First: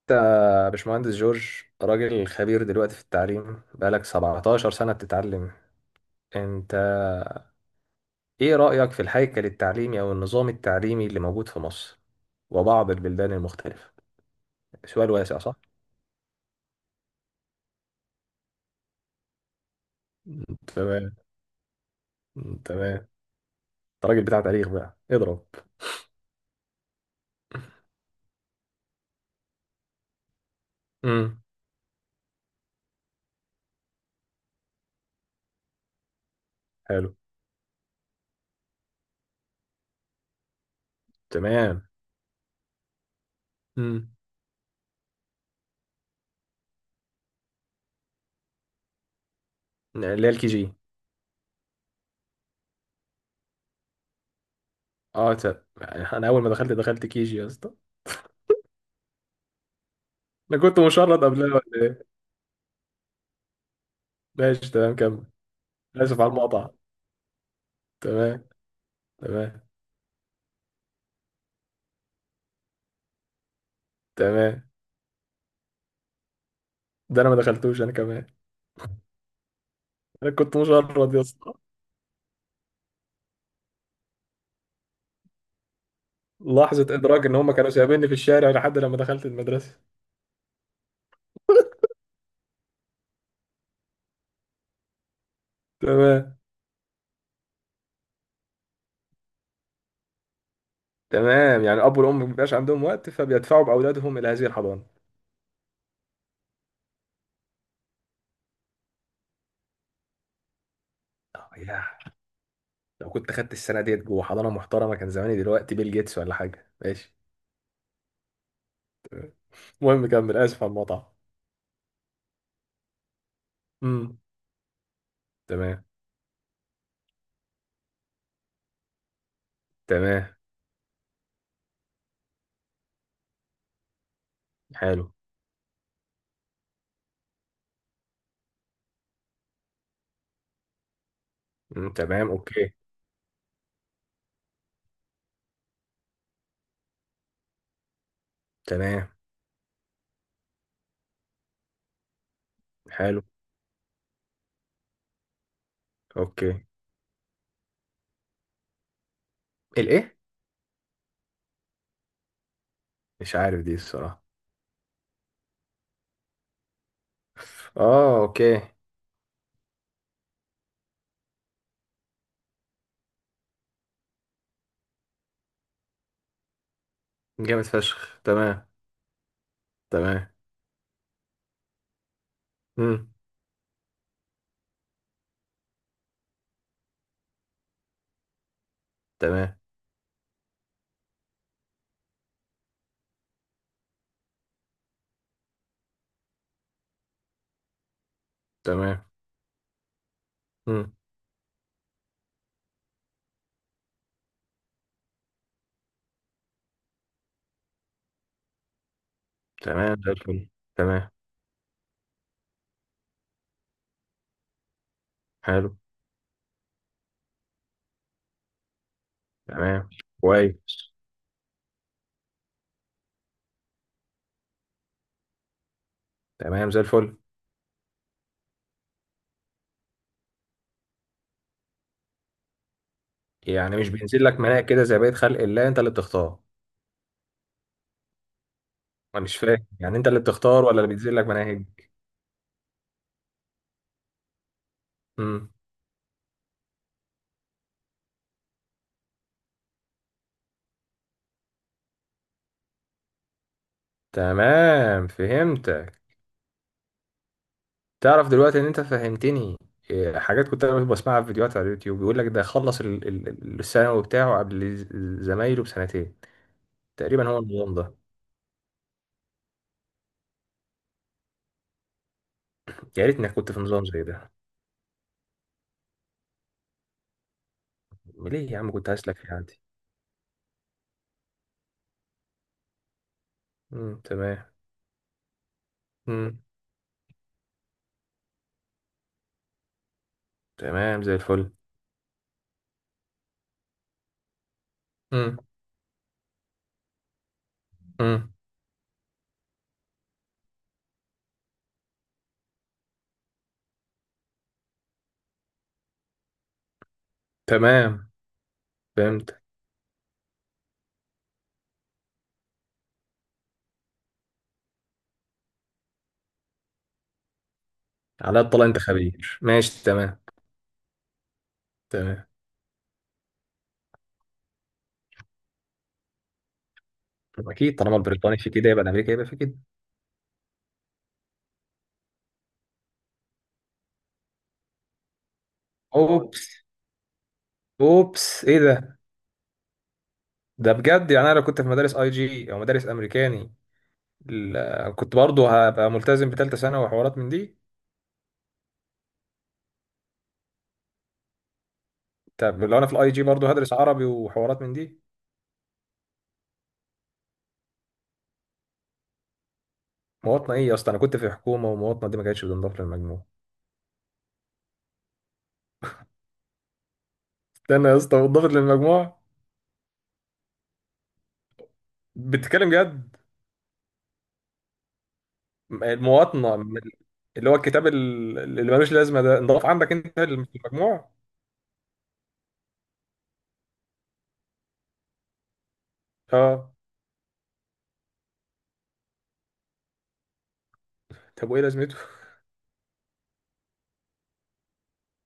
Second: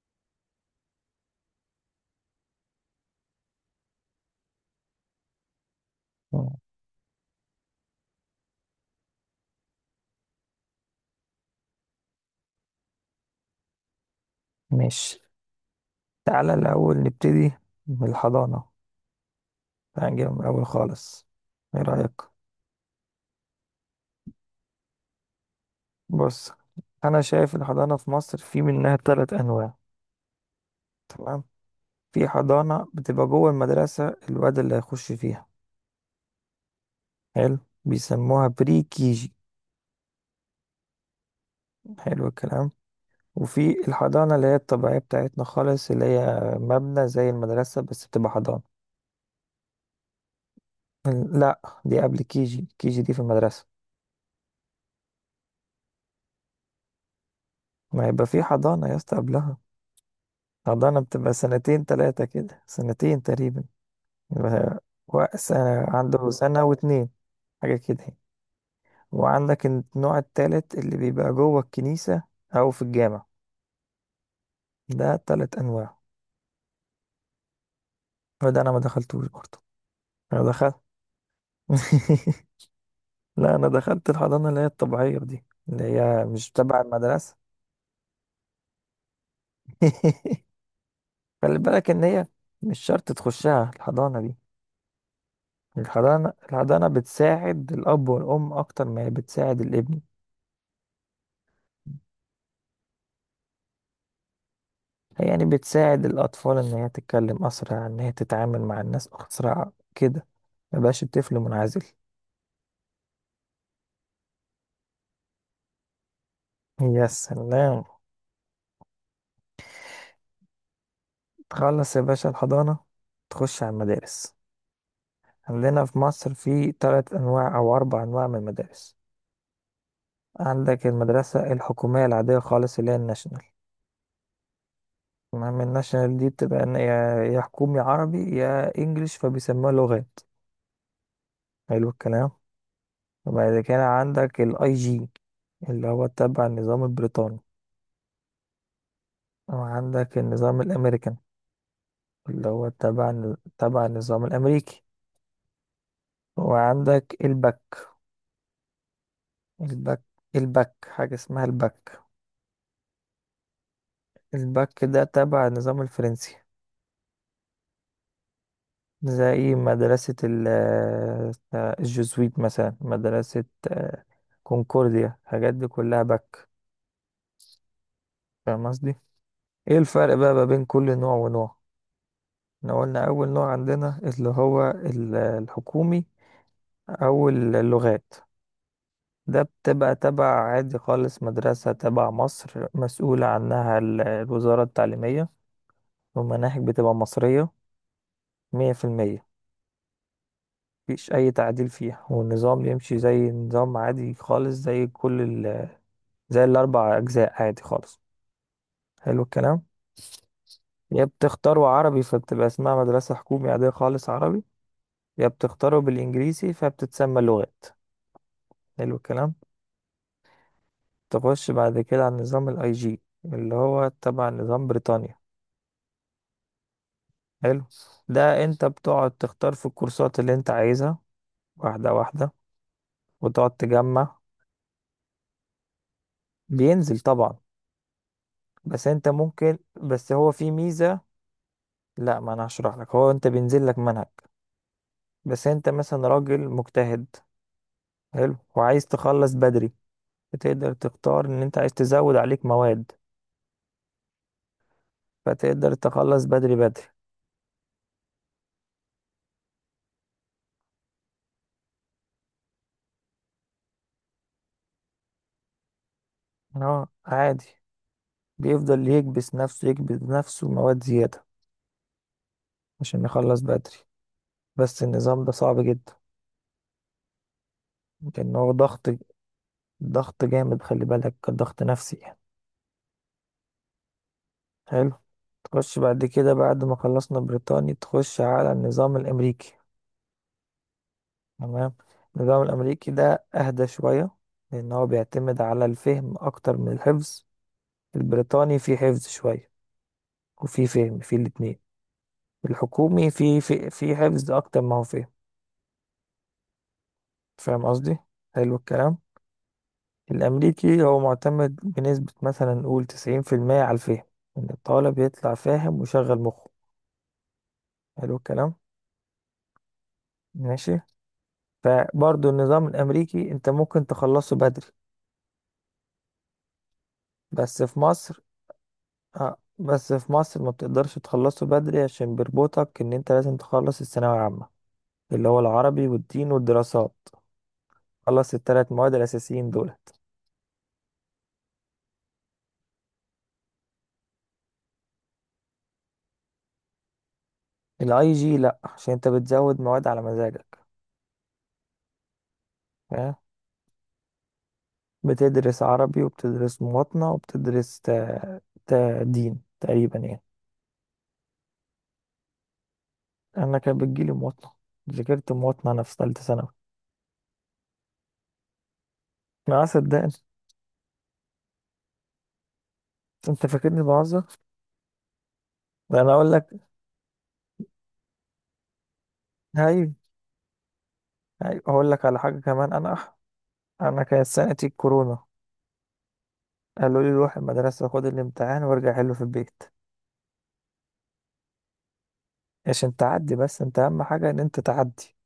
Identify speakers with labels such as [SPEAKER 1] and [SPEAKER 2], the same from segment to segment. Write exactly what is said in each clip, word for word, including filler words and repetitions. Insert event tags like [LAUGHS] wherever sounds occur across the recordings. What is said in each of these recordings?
[SPEAKER 1] انت باشمهندس جورج، راجل خبير دلوقتي في التعليم، بقالك 17 سنة بتتعلم.
[SPEAKER 2] مم.
[SPEAKER 1] انت ايه رأيك في الهيكل التعليمي او النظام التعليمي اللي موجود في مصر وبعض البلدان المختلفة؟ سؤال
[SPEAKER 2] ماشي.
[SPEAKER 1] واسع صح؟
[SPEAKER 2] تعالى الأول نبتدي من الحضانة، هنجي من الأول
[SPEAKER 1] تمام.
[SPEAKER 2] خالص. إيه رأيك؟
[SPEAKER 1] تمام، انت راجل بتاع تاريخ بقى اضرب.
[SPEAKER 2] بص، أنا شايف الحضانة في مصر في منها تلات أنواع.
[SPEAKER 1] امم
[SPEAKER 2] تمام. في حضانة بتبقى جوه المدرسة الواد اللي هيخش فيها،
[SPEAKER 1] حلو.
[SPEAKER 2] حلو، بيسموها بري كيجي.
[SPEAKER 1] تمام.
[SPEAKER 2] حلو الكلام. وفي
[SPEAKER 1] امم
[SPEAKER 2] الحضانة اللي هي الطبيعية بتاعتنا خالص، اللي هي مبنى زي المدرسة بس بتبقى حضانة.
[SPEAKER 1] اللي هي الكي جي.
[SPEAKER 2] لا دي قبل كيجي، كيجي دي في المدرسة.
[SPEAKER 1] اه ت- انا اول ما دخلت، دخلت كي جي يا اسطى.
[SPEAKER 2] ما يبقى في حضانة يا اسطى قبلها.
[SPEAKER 1] انا كنت
[SPEAKER 2] حضانة
[SPEAKER 1] مشرد
[SPEAKER 2] بتبقى
[SPEAKER 1] قبلها ولا
[SPEAKER 2] سنتين
[SPEAKER 1] ايه؟
[SPEAKER 2] تلاتة كده، سنتين تقريبا.
[SPEAKER 1] ماشي
[SPEAKER 2] يبقى
[SPEAKER 1] تمام، كمل.
[SPEAKER 2] وق- سنة،
[SPEAKER 1] اسف
[SPEAKER 2] عنده
[SPEAKER 1] على
[SPEAKER 2] سنة
[SPEAKER 1] المقاطعة.
[SPEAKER 2] واتنين، حاجة كده يعني.
[SPEAKER 1] تمام. تمام.
[SPEAKER 2] وعندك النوع التالت اللي بيبقى جوه الكنيسة أو في الجامع.
[SPEAKER 1] تمام،
[SPEAKER 2] ده تلات أنواع.
[SPEAKER 1] ده انا ما دخلتوش انا كمان.
[SPEAKER 2] وده أنا ما دخلتوش برضه.
[SPEAKER 1] انا
[SPEAKER 2] أنا
[SPEAKER 1] كنت
[SPEAKER 2] دخلت
[SPEAKER 1] مشرد يا اسطى.
[SPEAKER 2] [LAUGHS] لا انا دخلت الحضانه اللي هي الطبيعيه دي اللي هي مش تبع
[SPEAKER 1] لحظه ادراك ان
[SPEAKER 2] المدرسه.
[SPEAKER 1] هم كانوا سايبيني في الشارع لحد لما دخلت المدرسه.
[SPEAKER 2] [LAUGHS] خلي بالك ان هي مش شرط تخشها الحضانه دي. الحضانه
[SPEAKER 1] تمام.
[SPEAKER 2] الحضانه بتساعد الاب والام اكتر ما هي بتساعد الابن.
[SPEAKER 1] تمام، يعني الاب والام ما بيبقاش عندهم وقت فبيدفعوا باولادهم الى هذه الحضانه.
[SPEAKER 2] هي يعني بتساعد الاطفال ان هي تتكلم اسرع، ان هي تتعامل مع الناس اسرع كده، مبقاش الطفل
[SPEAKER 1] آه،
[SPEAKER 2] منعزل.
[SPEAKER 1] يا لو كنت خدت السنه ديت جوه حضانه محترمه، كان زماني دلوقتي بيل جيتس ولا حاجه.
[SPEAKER 2] يا
[SPEAKER 1] ماشي.
[SPEAKER 2] سلام.
[SPEAKER 1] تمام. المهم كمل، اسف على المقطع.
[SPEAKER 2] تخلص يا باشا الحضانه، تخش على
[SPEAKER 1] امم
[SPEAKER 2] المدارس. عندنا
[SPEAKER 1] تمام.
[SPEAKER 2] في مصر في تلات انواع او اربع انواع من المدارس.
[SPEAKER 1] تمام.
[SPEAKER 2] عندك المدرسة الحكومية العادية خالص اللي هي الناشونال.
[SPEAKER 1] حلو.
[SPEAKER 2] المهم الناشونال دي بتبقى إن يا يا حكومي عربي يا انجليش، فبيسموها لغات. حلو
[SPEAKER 1] مم.
[SPEAKER 2] الكلام.
[SPEAKER 1] تمام. اوكي.
[SPEAKER 2] وبعد كده عندك الاي جي، اللي هو تبع النظام البريطاني.
[SPEAKER 1] تمام.
[SPEAKER 2] وعندك النظام الامريكان، اللي هو
[SPEAKER 1] حلو.
[SPEAKER 2] تبع تبع النظام الامريكي.
[SPEAKER 1] اوكي.
[SPEAKER 2] وعندك الباك، الباك
[SPEAKER 1] الايه؟
[SPEAKER 2] الباك حاجة اسمها الباك.
[SPEAKER 1] مش عارف دي الصراحه.
[SPEAKER 2] الباك ده تبع النظام الفرنسي.
[SPEAKER 1] اه اوكي.
[SPEAKER 2] زي إيه؟ مدرسة ال- آه، الجزويت مثلا مدرسة، آه، كونكورديا، الحاجات دي كلها باك.
[SPEAKER 1] جامد فشخ.
[SPEAKER 2] فاهم
[SPEAKER 1] تمام.
[SPEAKER 2] قصدي. ايه الفرق
[SPEAKER 1] تمام.
[SPEAKER 2] بقى ما بين كل نوع ونوع. احنا قلنا
[SPEAKER 1] مم.
[SPEAKER 2] اول نوع عندنا اللي هو ال- الحكومي او اللغات. ده
[SPEAKER 1] تمام.
[SPEAKER 2] بتبقى تبع عادي خالص، مدرسة تبع مصر، مسؤولة عنها ال- الوزارة التعليمية. والمناهج بتبقى مصرية مية في
[SPEAKER 1] تمام.
[SPEAKER 2] المية
[SPEAKER 1] مم.
[SPEAKER 2] مفيش أي تعديل فيها، والنظام يمشي زي نظام عادي خالص، زي كل، زي الأربع أجزاء عادي خالص. حلو الكلام.
[SPEAKER 1] تمام زي الفل. تمام.
[SPEAKER 2] يا بتختاروا عربي فبتبقى اسمها مدرسة حكومي عادية خالص عربي، يا
[SPEAKER 1] حلو.
[SPEAKER 2] بتختاروا بالإنجليزي فبتتسمى لغات. حلو الكلام.
[SPEAKER 1] تمام. كويس.
[SPEAKER 2] تخش بعد كده على نظام الاي جي اللي هو تبع نظام بريطانيا.
[SPEAKER 1] تمام زي الفل.
[SPEAKER 2] حلو. ده انت بتقعد تختار في الكورسات اللي انت عايزها، واحدة واحدة، وتقعد
[SPEAKER 1] يعني مش
[SPEAKER 2] تجمع.
[SPEAKER 1] بينزل لك مناهج كده زي بقية خلق الله، انت اللي بتختار؟
[SPEAKER 2] بينزل طبعا. بس انت
[SPEAKER 1] انا مش
[SPEAKER 2] ممكن
[SPEAKER 1] فاهم، يعني انت
[SPEAKER 2] بس
[SPEAKER 1] اللي
[SPEAKER 2] هو في
[SPEAKER 1] بتختار ولا اللي
[SPEAKER 2] ميزة.
[SPEAKER 1] بينزل لك مناهج؟
[SPEAKER 2] لا، ما انا هشرح لك. هو انت بينزل لك منهج، بس
[SPEAKER 1] مم.
[SPEAKER 2] انت مثلا راجل مجتهد، حلو، وعايز تخلص بدري، فتقدر تختار ان انت عايز تزود عليك مواد،
[SPEAKER 1] تمام،
[SPEAKER 2] فتقدر
[SPEAKER 1] فهمتك.
[SPEAKER 2] تخلص بدري بدري.
[SPEAKER 1] تعرف دلوقتي ان انت فهمتني. إيه، حاجات كنت انا بسمعها في فيديوهات على اليوتيوب، بيقول لك ده خلص ال- ال- ال- الثانوي بتاعه قبل ز- زمايله بسنتين
[SPEAKER 2] اه
[SPEAKER 1] تقريبا. هو
[SPEAKER 2] عادي.
[SPEAKER 1] النظام ده.
[SPEAKER 2] بيفضل يكبس نفسه يكبس نفسه مواد زيادة عشان
[SPEAKER 1] يا ريتني
[SPEAKER 2] يخلص
[SPEAKER 1] كنت في
[SPEAKER 2] بدري.
[SPEAKER 1] نظام زي ده.
[SPEAKER 2] بس النظام ده صعب جدا، لان
[SPEAKER 1] ليه
[SPEAKER 2] هو
[SPEAKER 1] يا عم،
[SPEAKER 2] ضغط،
[SPEAKER 1] كنت هسلك في عندي.
[SPEAKER 2] ضغط جامد. خلي بالك ضغط نفسي يعني.
[SPEAKER 1] مم. تمام.
[SPEAKER 2] حلو. تخش بعد كده،
[SPEAKER 1] مم.
[SPEAKER 2] بعد ما خلصنا بريطاني، تخش على النظام الامريكي.
[SPEAKER 1] تمام زي الفل.
[SPEAKER 2] تمام. النظام الامريكي ده اهدى شوية، لان هو
[SPEAKER 1] امم
[SPEAKER 2] بيعتمد على الفهم اكتر من الحفظ.
[SPEAKER 1] امم
[SPEAKER 2] البريطاني فيه حفظ شوية وفيه فهم، فيه الاتنين. الحكومي فيه فيه, فيه حفظ أكتر ما هو فهم. فاهم قصدي؟
[SPEAKER 1] تمام.
[SPEAKER 2] حلو الكلام.
[SPEAKER 1] فهمت.
[SPEAKER 2] الأمريكي هو معتمد بنسبة مثلا نقول تسعين في المية على الفهم، إن الطالب يطلع فاهم وشغل مخه. حلو
[SPEAKER 1] على
[SPEAKER 2] الكلام.
[SPEAKER 1] الطلاق انت خبير. ماشي تمام.
[SPEAKER 2] ماشي.
[SPEAKER 1] تمام.
[SPEAKER 2] فبرضه النظام الأمريكي أنت ممكن تخلصه بدري،
[SPEAKER 1] طب
[SPEAKER 2] بس
[SPEAKER 1] اكيد
[SPEAKER 2] في
[SPEAKER 1] طالما
[SPEAKER 2] مصر.
[SPEAKER 1] البريطاني في كده يبقى الامريكي يبقى في
[SPEAKER 2] آه
[SPEAKER 1] كده.
[SPEAKER 2] بس في مصر ما بتقدرش تخلصه بدري عشان بيربطك إن أنت لازم تخلص الثانوية العامة، اللي هو العربي والدين
[SPEAKER 1] اوبس.
[SPEAKER 2] والدراسات. خلص
[SPEAKER 1] اوبس، ايه
[SPEAKER 2] الثلاث مواد
[SPEAKER 1] ده؟
[SPEAKER 2] الأساسيين دولت.
[SPEAKER 1] ده بجد، يعني انا لو كنت في مدارس اي جي او مدارس امريكاني، ال- كنت برضه هبقى ملتزم بثالثه ثانوي وحوارات من دي.
[SPEAKER 2] الاي جي لأ، عشان انت بتزود مواد على مزاجك.
[SPEAKER 1] طب لو انا في الاي
[SPEAKER 2] فاهم؟
[SPEAKER 1] جي برضه هدرس عربي وحوارات من دي؟
[SPEAKER 2] بتدرس عربي وبتدرس مواطنة وبتدرس تا... تا دين تقريبا يعني.
[SPEAKER 1] مواطنه ايه يا اسطى؟ انا كنت في حكومه ومواطنه دي ما كانتش بتنضاف للمجموع.
[SPEAKER 2] أنا كان بتجيلي مواطنة. ذاكرت مواطنة أنا في تالتة ثانوي.
[SPEAKER 1] استنى يا اسطى، بتنضاف للمجموع؟
[SPEAKER 2] ما صدقني.
[SPEAKER 1] بتتكلم جد؟
[SPEAKER 2] أنت فاكرني بهزر؟ ده أنا أقول
[SPEAKER 1] المواطنة؟
[SPEAKER 2] لك.
[SPEAKER 1] من اللي هو الكتاب ال- اللي ملوش لازمة ده انضاف عندك
[SPEAKER 2] هاي،
[SPEAKER 1] انت للم- في المجموع؟
[SPEAKER 2] هاي أقول لك على حاجة كمان. أنا أنا كانت سنتي الكورونا،
[SPEAKER 1] اه.
[SPEAKER 2] قالوا لي روح المدرسة خد الامتحان وارجع حله في البيت،
[SPEAKER 1] طب وايه لازمته؟
[SPEAKER 2] عشان تعدي بس. أنت أهم حاجة إن أنت تعدي.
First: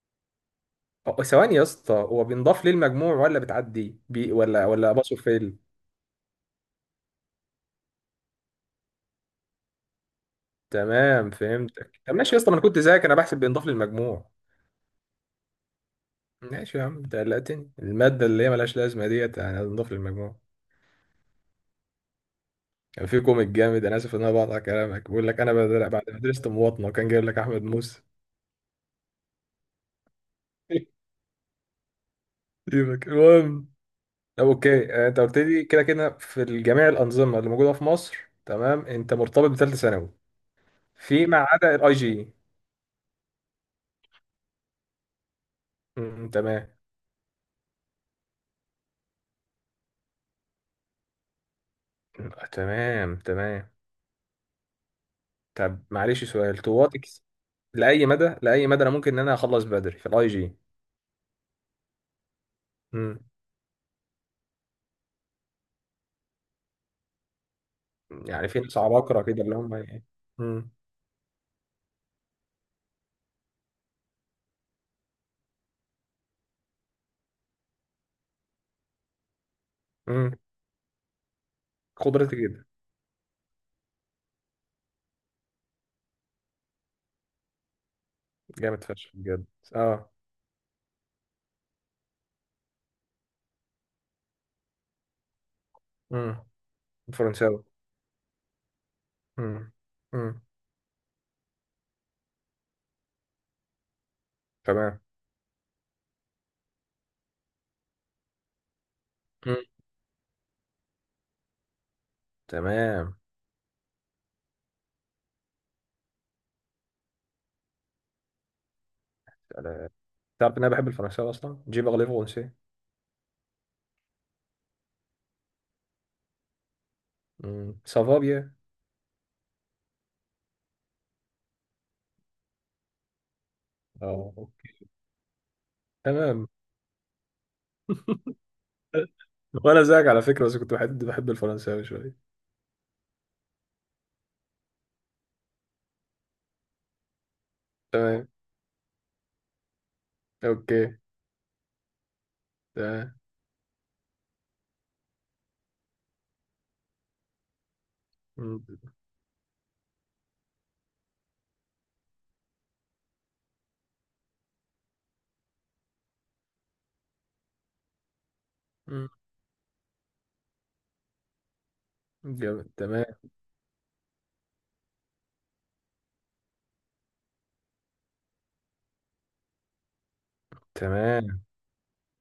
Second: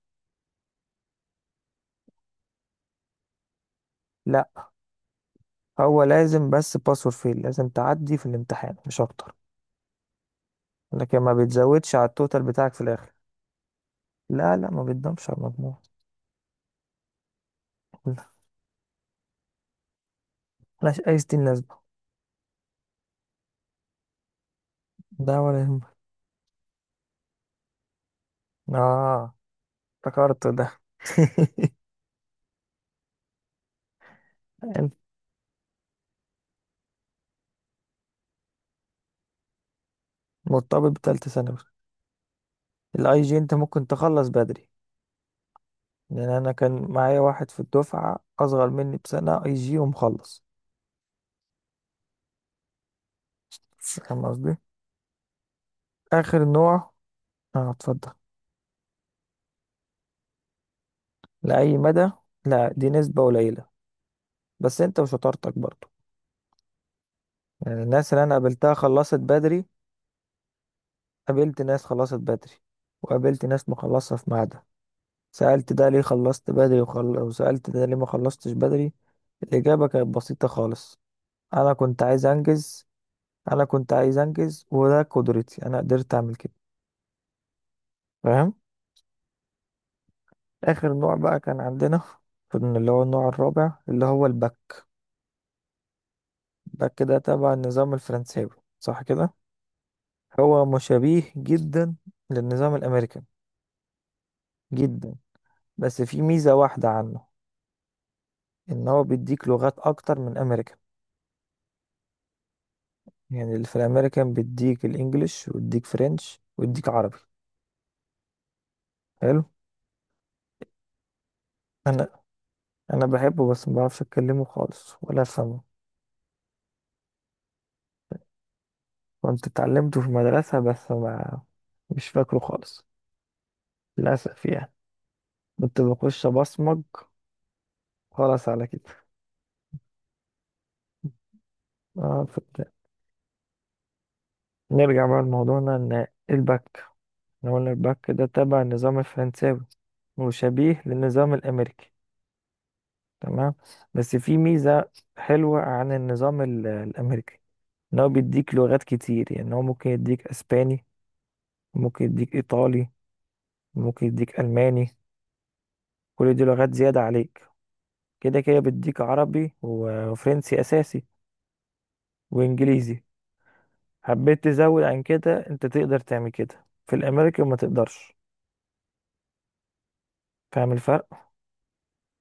[SPEAKER 1] أه، ثواني يا اسطى، هو بينضاف ليه المجموع ولا بتعدي بي
[SPEAKER 2] لا،
[SPEAKER 1] ولا ولا باصه فيل؟
[SPEAKER 2] هو لازم بس باس اور فيل، لازم تعدي في الامتحان مش اكتر. لكن
[SPEAKER 1] تمام
[SPEAKER 2] ما بتزودش
[SPEAKER 1] فهمتك.
[SPEAKER 2] على
[SPEAKER 1] طب ماشي يا
[SPEAKER 2] التوتال
[SPEAKER 1] اسطى، ما انا
[SPEAKER 2] بتاعك
[SPEAKER 1] كنت
[SPEAKER 2] في
[SPEAKER 1] زيك،
[SPEAKER 2] الاخر.
[SPEAKER 1] انا بحسب بينضاف للمجموع.
[SPEAKER 2] لا لا، ما بتضمش على المجموع.
[SPEAKER 1] ماشي يا عم، انت قلقتني.
[SPEAKER 2] لا،
[SPEAKER 1] المادة اللي هي ملهاش لازمة ديت يعني هتنضاف للمجموع؟
[SPEAKER 2] ملهاش اي ستين لازمه.
[SPEAKER 1] كان في كوميك جامد، انا اسف ان انا بقطع كلامك، بيقول
[SPEAKER 2] ده
[SPEAKER 1] لك انا
[SPEAKER 2] ولا يهمك.
[SPEAKER 1] بدل- بعد ما درست مواطنة كان جايب لك احمد موسى.
[SPEAKER 2] اه، افتكرت ده.
[SPEAKER 1] [LAUGHS] سيبك، المهم.
[SPEAKER 2] [LAUGHS]
[SPEAKER 1] اوكي.
[SPEAKER 2] أنت
[SPEAKER 1] آه، انت قلت لي كده كده في جميع الانظمه اللي موجوده في مصر. تمام، انت مرتبط بثالثه ثانوي
[SPEAKER 2] مرتبط
[SPEAKER 1] في
[SPEAKER 2] بتالتة
[SPEAKER 1] ما
[SPEAKER 2] ثانوي.
[SPEAKER 1] عدا الاي جي.
[SPEAKER 2] الاي جي انت ممكن تخلص بدري، لان
[SPEAKER 1] أمم،
[SPEAKER 2] انا
[SPEAKER 1] تمام.
[SPEAKER 2] كان معايا واحد في الدفعه اصغر مني بسنه اي جي ومخلص.
[SPEAKER 1] تمام. تمام.
[SPEAKER 2] فاهم قصدي.
[SPEAKER 1] طب معلش
[SPEAKER 2] اخر
[SPEAKER 1] سؤال
[SPEAKER 2] نوع.
[SPEAKER 1] طواتك.
[SPEAKER 2] اه
[SPEAKER 1] لاي
[SPEAKER 2] اتفضل.
[SPEAKER 1] مدى، لاي مدى انا ممكن ان انا اخلص بدري في الاي جي؟
[SPEAKER 2] لاي مدى. لا دي
[SPEAKER 1] أمم،
[SPEAKER 2] نسبه قليله، بس انت وشطارتك برضه. يعني الناس اللي انا
[SPEAKER 1] يعني في
[SPEAKER 2] قابلتها
[SPEAKER 1] ناس
[SPEAKER 2] خلصت
[SPEAKER 1] عباقره كده اللي
[SPEAKER 2] بدري.
[SPEAKER 1] هم ايه. أمم،
[SPEAKER 2] قابلت ناس خلصت بدري، وقابلت ناس مخلصة في ميعادها. سألت ده ليه خلصت بدري وخل... وسألت ده ليه ما خلصتش بدري. الإجابة كانت
[SPEAKER 1] أمم،
[SPEAKER 2] بسيطة خالص: أنا كنت عايز
[SPEAKER 1] قدرتي جدا.
[SPEAKER 2] أنجز. أنا كنت عايز أنجز وده قدرتي، أنا قدرت أعمل كده. فاهم.
[SPEAKER 1] جامد فشخ بجد. اه.
[SPEAKER 2] آخر نوع بقى كان عندنا، كان اللي هو النوع الرابع اللي هو الباك.
[SPEAKER 1] أمم،
[SPEAKER 2] الباك ده تبع
[SPEAKER 1] فرنساوي.
[SPEAKER 2] النظام الفرنساوي، صح كده.
[SPEAKER 1] أمم، أمم،
[SPEAKER 2] هو مشابه جدا للنظام الأمريكي
[SPEAKER 1] تمام.
[SPEAKER 2] جدا، بس في ميزة واحدة عنه، ان هو بيديك
[SPEAKER 1] أمم،
[SPEAKER 2] لغات اكتر من امريكان.
[SPEAKER 1] تمام.
[SPEAKER 2] يعني اللي في الامريكان بيديك الانجليش ويديك فرنش ويديك عربي. حلو.
[SPEAKER 1] تعرف ان انا بحب الفرنساوي اصلا، جي بارلي
[SPEAKER 2] انا
[SPEAKER 1] فرنسي.
[SPEAKER 2] انا بحبه بس ما بعرفش اتكلمه خالص ولا افهمه.
[SPEAKER 1] مم. سافابيا.
[SPEAKER 2] كنت اتعلمته في المدرسة بس ما مش فاكره خالص،
[SPEAKER 1] اه
[SPEAKER 2] للاسف يعني.
[SPEAKER 1] اوكي.
[SPEAKER 2] كنت بخش
[SPEAKER 1] تمام.
[SPEAKER 2] ابصمج. خلاص على كده.
[SPEAKER 1] وانا زيك على فكره، بس كنت بحب بحب الفرنساوي
[SPEAKER 2] اه
[SPEAKER 1] شويه.
[SPEAKER 2] فت... نرجع بقى لموضوعنا ان البك. إحنا قلنا البك ده
[SPEAKER 1] تمام.
[SPEAKER 2] تبع النظام الفرنساوي وشبيه
[SPEAKER 1] اوكي.
[SPEAKER 2] للنظام الامريكي.
[SPEAKER 1] تمام.
[SPEAKER 2] تمام. بس في ميزة حلوة عن النظام ال- الامريكي، ان هو بيديك
[SPEAKER 1] مم.
[SPEAKER 2] لغات كتير. يعني هو ممكن يديك اسباني، ممكن يديك ايطالي، ممكن يديك الماني. كل دي لغات زيادة عليك. كده كده بيديك
[SPEAKER 1] مم.
[SPEAKER 2] عربي و- وفرنسي اساسي
[SPEAKER 1] جامد.
[SPEAKER 2] وانجليزي.
[SPEAKER 1] تمام.
[SPEAKER 2] حبيت تزود عن كده انت تقدر تعمل كده، في الامريكان ما تقدرش. فاهم الفرق.
[SPEAKER 1] تمام.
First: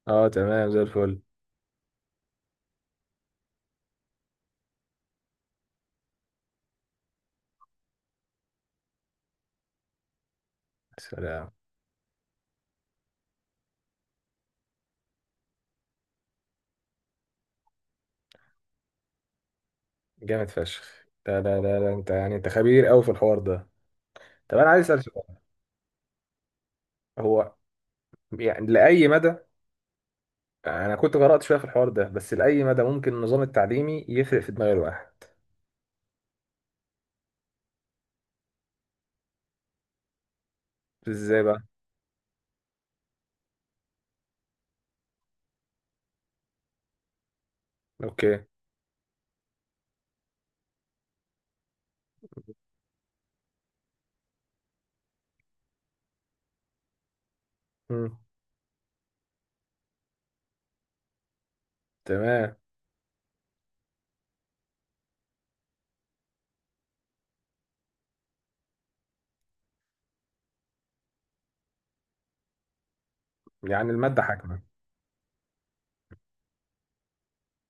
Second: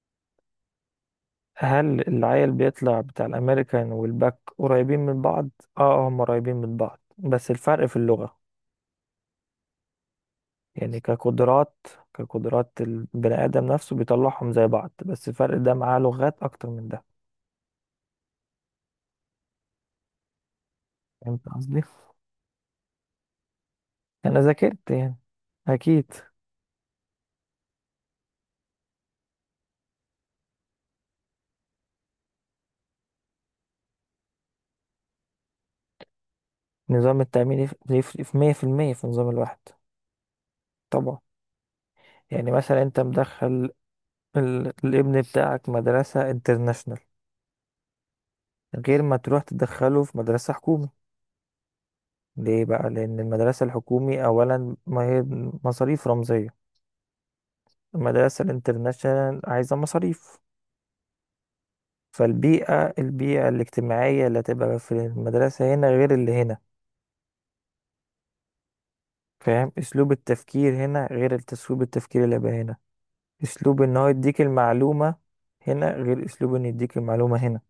[SPEAKER 1] اه تمام زي الفل.
[SPEAKER 2] هل العيل بيطلع بتاع الامريكان والباك قريبين من بعض؟ اه هم قريبين من بعض بس الفرق في اللغة. يعني
[SPEAKER 1] سلام.
[SPEAKER 2] كقدرات، كقدرات البني آدم نفسه بيطلعهم زي بعض، بس الفرق ده معاه لغات أكتر من ده.
[SPEAKER 1] جامد فشخ. لا
[SPEAKER 2] فهمت
[SPEAKER 1] لا لا
[SPEAKER 2] قصدي؟
[SPEAKER 1] لا انت يعني انت خبير قوي في الحوار ده.
[SPEAKER 2] أنا
[SPEAKER 1] طب انا عايز
[SPEAKER 2] ذاكرت
[SPEAKER 1] اسال
[SPEAKER 2] يعني.
[SPEAKER 1] سؤال.
[SPEAKER 2] أكيد.
[SPEAKER 1] هو يعني لاي مدى، انا كنت قرات شويه في الحوار ده، بس لاي مدى ممكن النظام التعليمي يفرق في دماغ الواحد؟
[SPEAKER 2] نظام التأمين يف- يفرق في مية في المية في نظام الواحد، طبعا.
[SPEAKER 1] ازاي بقى؟
[SPEAKER 2] يعني مثلا أنت مدخل ال- الابن بتاعك مدرسة انترناشونال،
[SPEAKER 1] اوكي.
[SPEAKER 2] غير ما تروح تدخله في مدرسة حكومي. ليه بقى؟ لأن المدرسة الحكومي أولا ما هي مصاريف رمزية،
[SPEAKER 1] مم.
[SPEAKER 2] المدرسة الانترناشونال عايزة مصاريف.
[SPEAKER 1] تمام.
[SPEAKER 2] فالبيئة، البيئة الاجتماعية اللي هتبقى في المدرسة هنا غير اللي هنا. فاهم أسلوب التفكير هنا غير أسلوب التفكير اللي بقى هنا. أسلوب
[SPEAKER 1] يعني
[SPEAKER 2] إن هو
[SPEAKER 1] الماده
[SPEAKER 2] يديك
[SPEAKER 1] حاكمه.
[SPEAKER 2] المعلومة هنا غير أسلوب إن يديك المعلومة هنا.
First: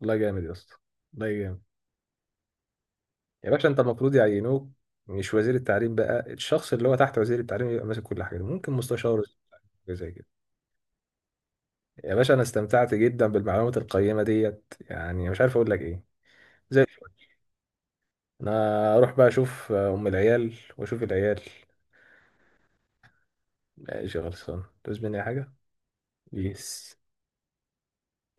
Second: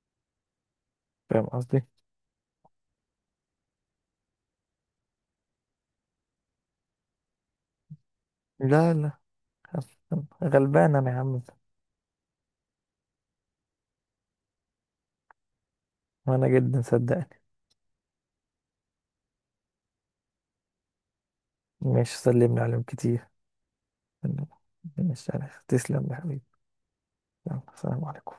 [SPEAKER 1] والله جامد يا اسطى. والله
[SPEAKER 2] فاهم
[SPEAKER 1] جامد.
[SPEAKER 2] قصدي؟
[SPEAKER 1] يا باشا انت المفروض يعينوك، مش وزير التعليم بقى، الشخص اللي هو تحت وزير التعليم يبقى ماسك كل حاجه دي. ممكن
[SPEAKER 2] لا لا،
[SPEAKER 1] مستشار وزير التعليم، حاجه زي كده.
[SPEAKER 2] غلبان أنا يا عم.
[SPEAKER 1] يا باشا انا استمتعت جدا بالمعلومات القيمه ديت، يعني مش عارف اقول لك ايه.
[SPEAKER 2] وأنا جدا
[SPEAKER 1] زي الفل.
[SPEAKER 2] صدقني.
[SPEAKER 1] انا اروح بقى اشوف ام العيال واشوف العيال.
[SPEAKER 2] مش سلمني عليهم كتير.
[SPEAKER 1] ماشي، خلصان، تعوز مني أي
[SPEAKER 2] مش
[SPEAKER 1] حاجه؟
[SPEAKER 2] عارف تسلم يا حبيبي.
[SPEAKER 1] بيس.
[SPEAKER 2] يلا، السلام عليكم.